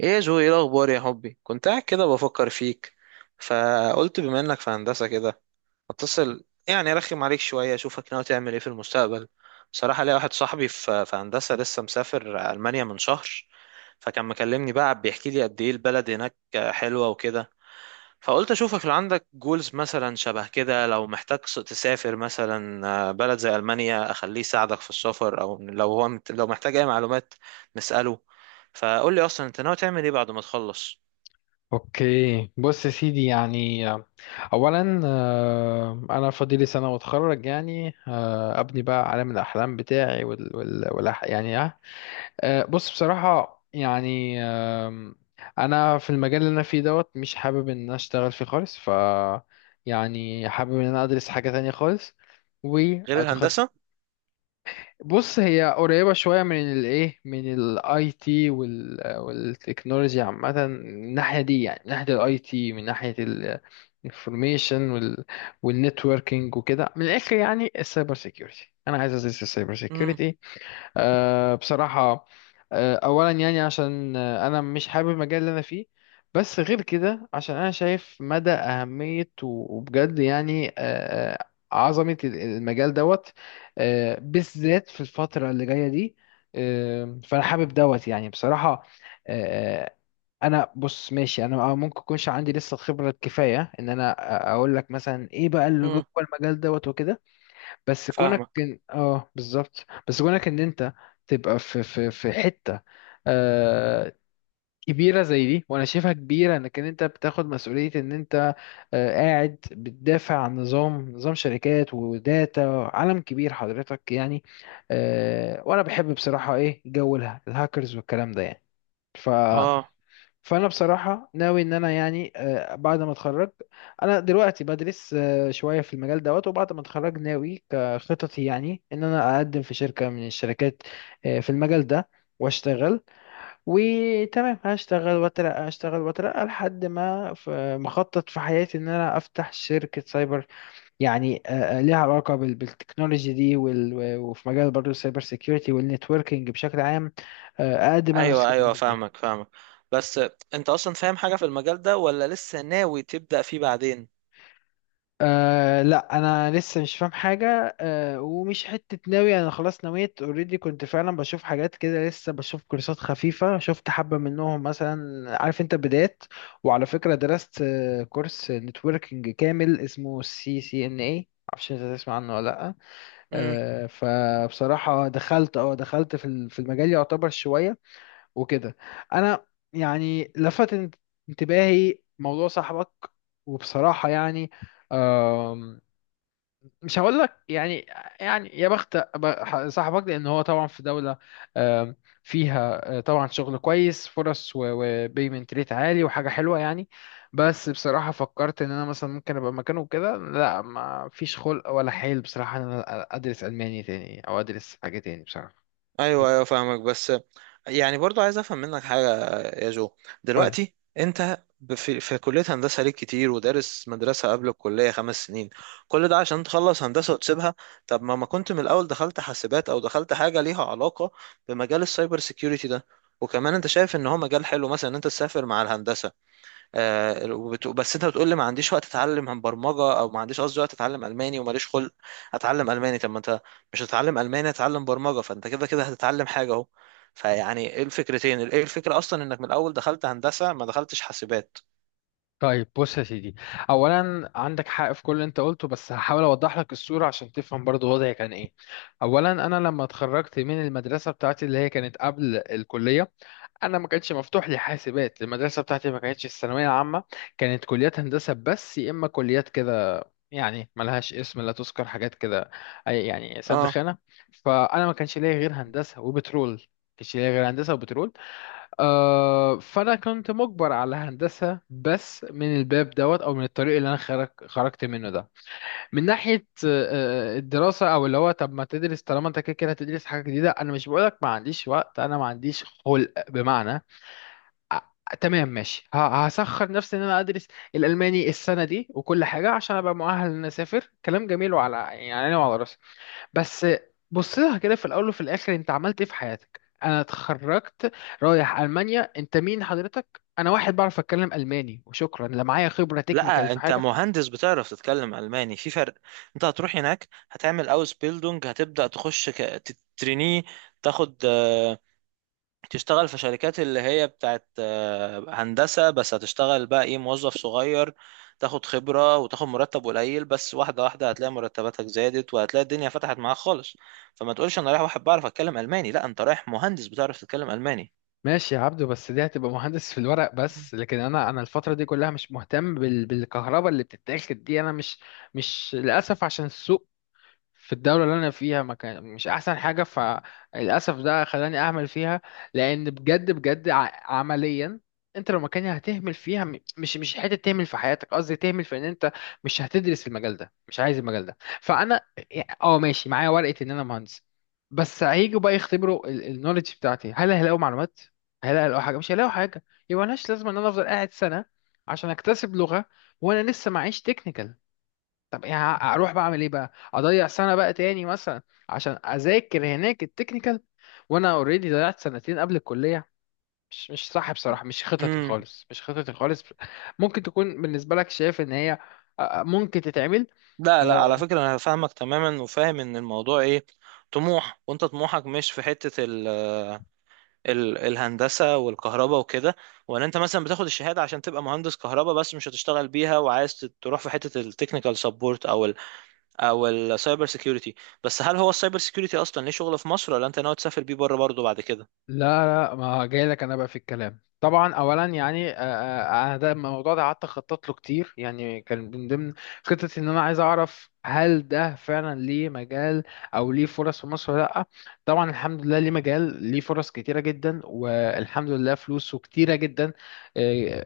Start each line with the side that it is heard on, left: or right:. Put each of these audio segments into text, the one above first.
right: ايه يا جو؟ ايه الاخبار يا حبي؟ كنت قاعد كده بفكر فيك، فقلت بما انك في هندسه كده اتصل، يعني ارخم عليك شويه اشوفك ناوي تعمل ايه في المستقبل. بصراحه ليا واحد صاحبي في هندسه، لسه مسافر المانيا من شهر، فكان مكلمني بقى بيحكي لي قد ايه البلد هناك حلوه وكده. فقلت اشوفك لو عندك جولز مثلا شبه كده، لو محتاج تسافر مثلا بلد زي المانيا اخليه يساعدك في السفر، او لو محتاج اي معلومات نساله. فقول لي اصلا انت ناوي تعمل ايه بعد ما تخلص
left: اوكي، بص يا سيدي، يعني اولا انا فاضلي سنه واتخرج، يعني ابني بقى عالم الاحلام بتاعي. يعني بص، بصراحه يعني انا في المجال اللي انا فيه دوت مش حابب ان انا اشتغل فيه خالص، ف يعني حابب ان انا ادرس حاجه تانية خالص
right: غير
left: واتخصص.
right: الهندسه؟
left: بص، هي قريبة شوية من الايه، من الاي تي والتكنولوجي عامة، من الناحية دي يعني، من ناحية الاي تي، من ناحية الانفورميشن والنتوركينج وكده، من الاخر يعني السايبر سيكيورتي. انا عايز ازيد السايبر
right: امم،
left: سيكيورتي. بصراحة، أولا يعني عشان أنا مش حابب المجال اللي أنا فيه، بس غير كده عشان أنا شايف مدى أهمية وبجد يعني آه، عظمة المجال دوت، بالذات في الفترة اللي جاية دي. فأنا حابب دوت يعني بصراحة. آه، آه، أنا بص ماشي، أنا ممكن يكونش عندي لسه الخبرة الكفاية إن أنا أقول لك مثلا إيه بقى اللي جوه
right: امم.
left: المجال دوت وكده، بس كونك
right: فاهمك.
left: إن... اه بالظبط. بس كونك ان انت تبقى في حته آه كبيره زي دي، وانا شايفها كبيره، انك إن انت بتاخد مسؤوليه، ان انت قاعد بتدافع عن نظام شركات وداتا، عالم كبير حضرتك يعني. وانا بحب بصراحه ايه جو الهاكرز والكلام ده يعني.
right: اه.
left: فانا بصراحه ناوي ان انا يعني بعد ما اتخرج، انا دلوقتي بدرس شويه في المجال دوت، وبعد ما اتخرج ناوي كخططي يعني ان انا اقدم في شركه من الشركات في المجال ده واشتغل. وتمام، هشتغل واترقى، هشتغل واترقى لحد ما مخطط في حياتي ان انا افتح شركه سايبر، يعني ليها علاقه بالتكنولوجي دي وفي مجال برضه السايبر سيكيورتي والنتوركينج بشكل عام. اقدم انا
right: ايوه،
left: الخدمات
right: ايوه،
left: دي.
right: فاهمك، فاهمك. بس انت اصلا فاهم حاجه في المجال ده ولا لسه ناوي تبدا فيه بعدين؟
left: لا انا لسه مش فاهم حاجه. ومش حته ناوي، انا خلاص نويت اوريدي، كنت فعلا بشوف حاجات كده، لسه بشوف كورسات خفيفه، شفت حبه منهم مثلا، عارف انت، بدايات. وعلى فكره درست كورس نتوركينج كامل اسمه CCNA، معرفش انت تسمع عنه ولا لا. فبصراحه دخلت في في المجال يعتبر شويه وكده. انا يعني لفت انتباهي موضوع صاحبك. وبصراحه يعني مش هقول لك يعني يا بخت صاحبك، لان هو طبعا في دوله آم، فيها طبعا شغل كويس، فرص وبيمنت ريت عالي وحاجه حلوه يعني. بس بصراحه فكرت ان انا مثلا ممكن ابقى مكانه كده، لا، ما فيش خلق ولا حيل بصراحه ان انا ادرس الماني تاني، او ادرس حاجه تاني بصراحه.
right: ايوه، ايوه، فاهمك. بس يعني برضو عايز افهم منك حاجه يا جو.
left: قول.
right: دلوقتي انت في كليه هندسه ليك كتير، ودارس مدرسه قبل الكليه 5 سنين، كل ده عشان تخلص هندسه وتسيبها؟ طب ما كنت من الاول دخلت حاسبات او دخلت حاجه ليها علاقه بمجال السايبر سيكيورتي ده؟ وكمان انت شايف ان هو مجال حلو مثلا ان انت تسافر مع الهندسه. بس انت بتقول لي ما عنديش وقت اتعلم عن برمجه، او ما عنديش قصدي وقت اتعلم الماني وماليش خلق اتعلم الماني. طب ما انت مش هتتعلم الماني، هتتعلم برمجه، فانت كده كده هتتعلم حاجه اهو. فيعني ايه الفكرتين، ايه الفكره اصلا انك من الاول دخلت هندسه ما دخلتش حاسبات؟
left: طيب بص يا سيدي، اولا عندك حق في كل اللي انت قلته، بس هحاول اوضح لك الصوره عشان تفهم برضو وضعي كان ايه. اولا انا لما اتخرجت من المدرسه بتاعتي اللي هي كانت قبل الكليه، انا ما كانش مفتوح لي حاسبات. المدرسه بتاعتي ما كانتش الثانويه عامه، كانت كليات هندسه بس، يا اما كليات كده، يعني ملهاش اسم لا تذكر، حاجات كده، يعني سد
right: اه.
left: خانه. فانا ما كانش ليا غير هندسه وبترول، ما كانش ليا غير هندسه وبترول. فانا كنت مجبر على هندسه بس، من الباب دوت او من الطريق اللي انا خرجت منه ده، من ناحيه الدراسه. او اللي هو طب ما تدرس، طالما انت كده كده هتدرس حاجه جديده؟ انا مش بقولك ما عنديش وقت، انا ما عنديش خلق، بمعنى آه، تمام ماشي، هسخر نفسي ان انا ادرس الالماني السنه دي وكل حاجه عشان ابقى مؤهل ان أنا اسافر، كلام جميل، وعلى يعني عيني وعلى راسي. بس، بص لها كده، في الاول وفي الاخر انت عملت ايه في حياتك؟ انا اتخرجت، رايح المانيا، انت مين حضرتك؟ انا واحد بعرف اتكلم الماني وشكرا. لا، معايا خبره تكنيكال
right: لا،
left: في
right: انت
left: حاجه.
right: مهندس بتعرف تتكلم الماني، في فرق. انت هتروح هناك، هتعمل اوس بيلدونج، هتبدا تخش تترينيه، تاخد تشتغل في شركات اللي هي بتاعت هندسة، بس هتشتغل بقى ايه، موظف صغير، تاخد خبرة وتاخد مرتب قليل، بس واحدة واحدة هتلاقي مرتباتك زادت وهتلاقي الدنيا فتحت معاك خالص. فما تقولش انا رايح واحد بعرف اتكلم ألماني، لا، انت رايح مهندس بتعرف تتكلم ألماني.
left: ماشي يا عبدو، بس دي هتبقى مهندس في الورق بس، لكن انا، الفتره دي كلها مش مهتم بالكهرباء اللي بتتاخد دي. انا مش للاسف عشان السوق في الدولة اللي أنا فيها ما كان مش أحسن حاجة، فللأسف ده خلاني أهمل فيها. لأن بجد بجد عمليا أنت لو مكاني هتهمل فيها، مش حتة تهمل في حياتك، قصدي تهمل في إن أنت مش هتدرس المجال ده، مش عايز المجال ده. فأنا ماشي، معايا ورقة إن أنا مهندس، بس هيجوا بقى يختبروا النولج بتاعتي، هل هيلاقوا معلومات؟ هل هيلاقوا حاجة؟ مش هيلاقوا حاجة. يبقى ملهاش لازمة إن أنا أفضل قاعد سنة عشان أكتسب لغة وأنا لسه معيش تكنيكال. طب يعني اروح بعمل ايه بقى؟ اضيع سنه بقى تاني مثلا عشان اذاكر هناك التكنيكال؟ وانا اوريدي ضيعت سنتين قبل الكليه. مش صح بصراحه، مش خططي
right: امم.
left: خالص، مش خططي خالص ممكن تكون بالنسبه لك شايف ان هي ممكن تتعمل.
right: لا، لا، على فكرة انا فاهمك تماما وفاهم ان الموضوع ايه، طموح، وانت طموحك مش في حتة الهندسة والكهرباء وكده. ولا انت مثلا بتاخد الشهادة عشان تبقى مهندس كهرباء بس مش هتشتغل بيها، وعايز تروح في حتة التكنيكال سبورت او او السايبر سيكيورتي؟ بس هل هو السايبر سيكيورتي اصلا ليه شغل في مصر، ولا انت ناوي تسافر بيه بره برضه بعد كده؟
left: لا لا، ما جاي لك انا بقى في الكلام. طبعا اولا يعني انا ده الموضوع ده قعدت اخطط له كتير. يعني كان من ضمن خطتي ان انا عايز اعرف هل ده فعلا ليه مجال او ليه فرص في مصر ولا لا؟ طبعا الحمد لله ليه مجال، ليه فرص كتيره جدا، والحمد لله فلوسه كتيره جدا. آه،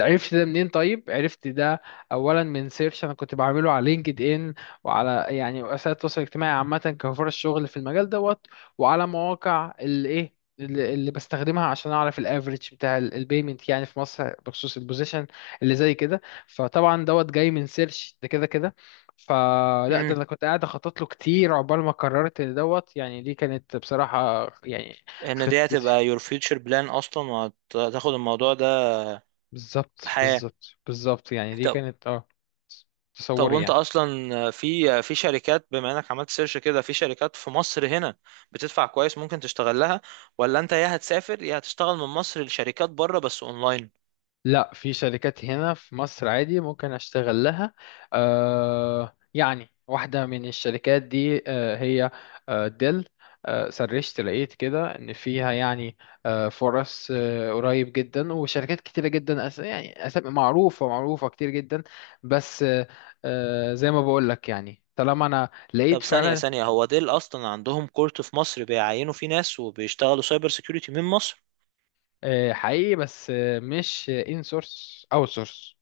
left: عرفت ده منين؟ طيب، عرفت ده اولا من سيرش انا كنت بعمله على لينكد ان، وعلى يعني وسائل التواصل الاجتماعي عامه، كفرص شغل في المجال دوت. وعلى مواقع الايه اللي بستخدمها عشان اعرف الافريج بتاع البيمنت يعني في مصر بخصوص البوزيشن اللي زي كده. فطبعا دوت جاي من سيرش ده كده كده. فلا، ده
right: امم.
left: انا كنت قاعد اخطط له كتير عقبال ما قررت ان دوت يعني، دي كانت بصراحة يعني
right: ان دي
left: خطتي.
right: هتبقى your future plan اصلا وهتاخد الموضوع ده؟
left: بالظبط
right: حياة.
left: بالظبط بالظبط، يعني دي
right: طب
left: كانت
right: طب
left: تصوري
right: وانت
left: يعني.
right: اصلا في شركات، بما انك عملت سيرش كده في شركات في مصر هنا بتدفع كويس ممكن تشتغل لها، ولا انت يا هتسافر يا هتشتغل من مصر لشركات بره بس اونلاين؟
left: لا، في شركات هنا في مصر عادي ممكن اشتغل لها. يعني واحدة من الشركات دي هي ديل. سرشت لقيت كده ان فيها يعني فرص قريب جدا، وشركات كتيرة جدا، يعني أسامي معروفة، معروفة كتير جدا، بس زي ما بقول لك يعني طالما انا لقيت
right: طب، ثانية
left: فعلا
right: ثانية، هو ديل اصلا عندهم كورت في مصر بيعينوا فيه ناس وبيشتغلوا سايبر سيكيورتي من مصر؟
left: حقيقي. بس مش ان سورس، اوت سورس،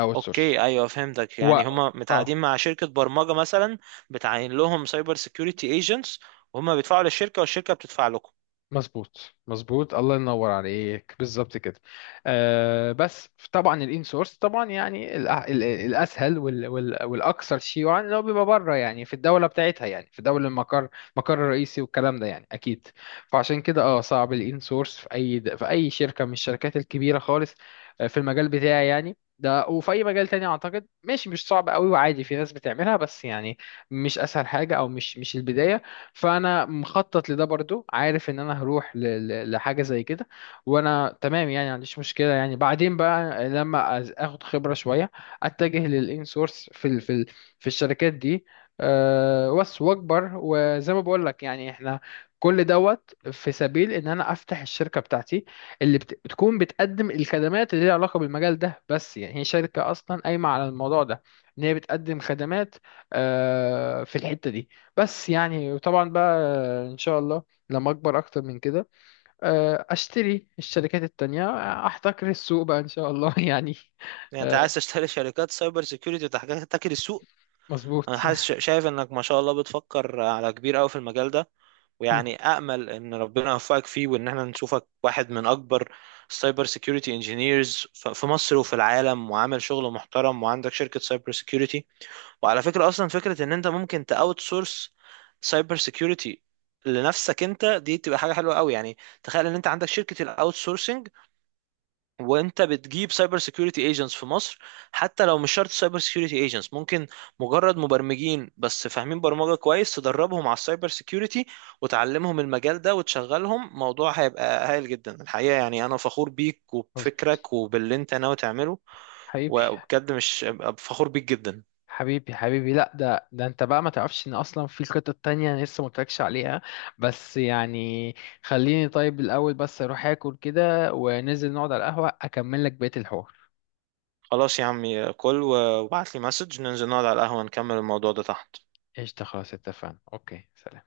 left: اوت سورس
right: اوكي، ايوه، فهمتك.
left: و
right: يعني هما
left: اه
right: متعاقدين مع شركة برمجة مثلا بتعين لهم سايبر سيكيورتي ايجنتس، وهما بيدفعوا للشركة والشركة بتدفع لكم.
left: مظبوط، مظبوط، الله ينور عليك، بالظبط كده. بس طبعا الان سورس طبعا يعني الاسهل والاكثر شيوعا، اللي هو بيبقى بره يعني، في الدوله بتاعتها يعني، في دوله المقر، المقر الرئيسي والكلام ده يعني، اكيد. فعشان كده صعب الان سورس في اي شركه من الشركات الكبيره خالص في المجال بتاعي يعني ده. وفي اي مجال تاني اعتقد ماشي، مش صعب قوي، وعادي في ناس بتعملها، بس يعني مش اسهل حاجه، او مش البدايه. فانا مخطط لده برضو، عارف ان انا هروح لحاجه زي كده، وانا تمام يعني ما عنديش مشكله، يعني بعدين بقى لما اخد خبره شويه اتجه للانسورس في ال في ال في الشركات دي. بس واكبر، وزي ما بقول لك يعني، احنا كل دوت في سبيل ان انا افتح الشركه بتاعتي، اللي بتكون بتقدم الخدمات اللي ليها علاقه بالمجال ده، بس يعني هي شركه اصلا قايمه على الموضوع ده، ان هي بتقدم خدمات في الحته دي، بس يعني. وطبعا بقى ان شاء الله لما اكبر اكتر من كده، اشتري الشركات التانية، احتكر السوق بقى ان شاء الله يعني.
right: يعني انت
left: آه،
right: عايز تشتري شركات سايبر سيكيورتي وتحتكر السوق؟
left: مظبوط
right: انا حاسس، شايف انك ما شاء الله بتفكر على كبير قوي في المجال ده، ويعني امل ان ربنا يوفقك فيه وان احنا نشوفك واحد من اكبر سايبر سيكيورتي انجينيرز في مصر وفي العالم، وعامل شغل محترم وعندك شركة سايبر سيكيورتي. وعلى فكرة، اصلا فكرة ان انت ممكن تاوت سورس سايبر سيكيورتي لنفسك انت، دي تبقى حاجة حلوة قوي يعني. تخيل ان انت عندك شركة الاوت، وانت بتجيب سايبر سيكيورتي ايجنتس في مصر، حتى لو مش شرط سايبر سيكيورتي ايجنتس، ممكن مجرد مبرمجين بس فاهمين برمجة كويس تدربهم على السايبر سيكيورتي وتعلمهم المجال ده وتشغلهم. موضوع هيبقى هايل جدا الحقيقة. يعني انا فخور بيك
left: مظبوط،
right: وبفكرك وباللي انت ناوي تعمله،
left: حبيبي
right: وبجد مش فخور بيك جدا.
left: حبيبي حبيبي. لا، ده انت بقى ما تعرفش ان اصلا في خطط تانية انا لسه ما قلتلكش عليها. بس يعني خليني طيب الاول بس اروح اكل كده، وننزل نقعد على القهوة اكمل لك بقية الحوار.
right: خلاص يا عمي، كل وابعت لي مسج، ننزل نقعد على القهوة نكمل الموضوع ده تحت.
left: قشطة، خلاص اتفقنا. اوكي، سلام.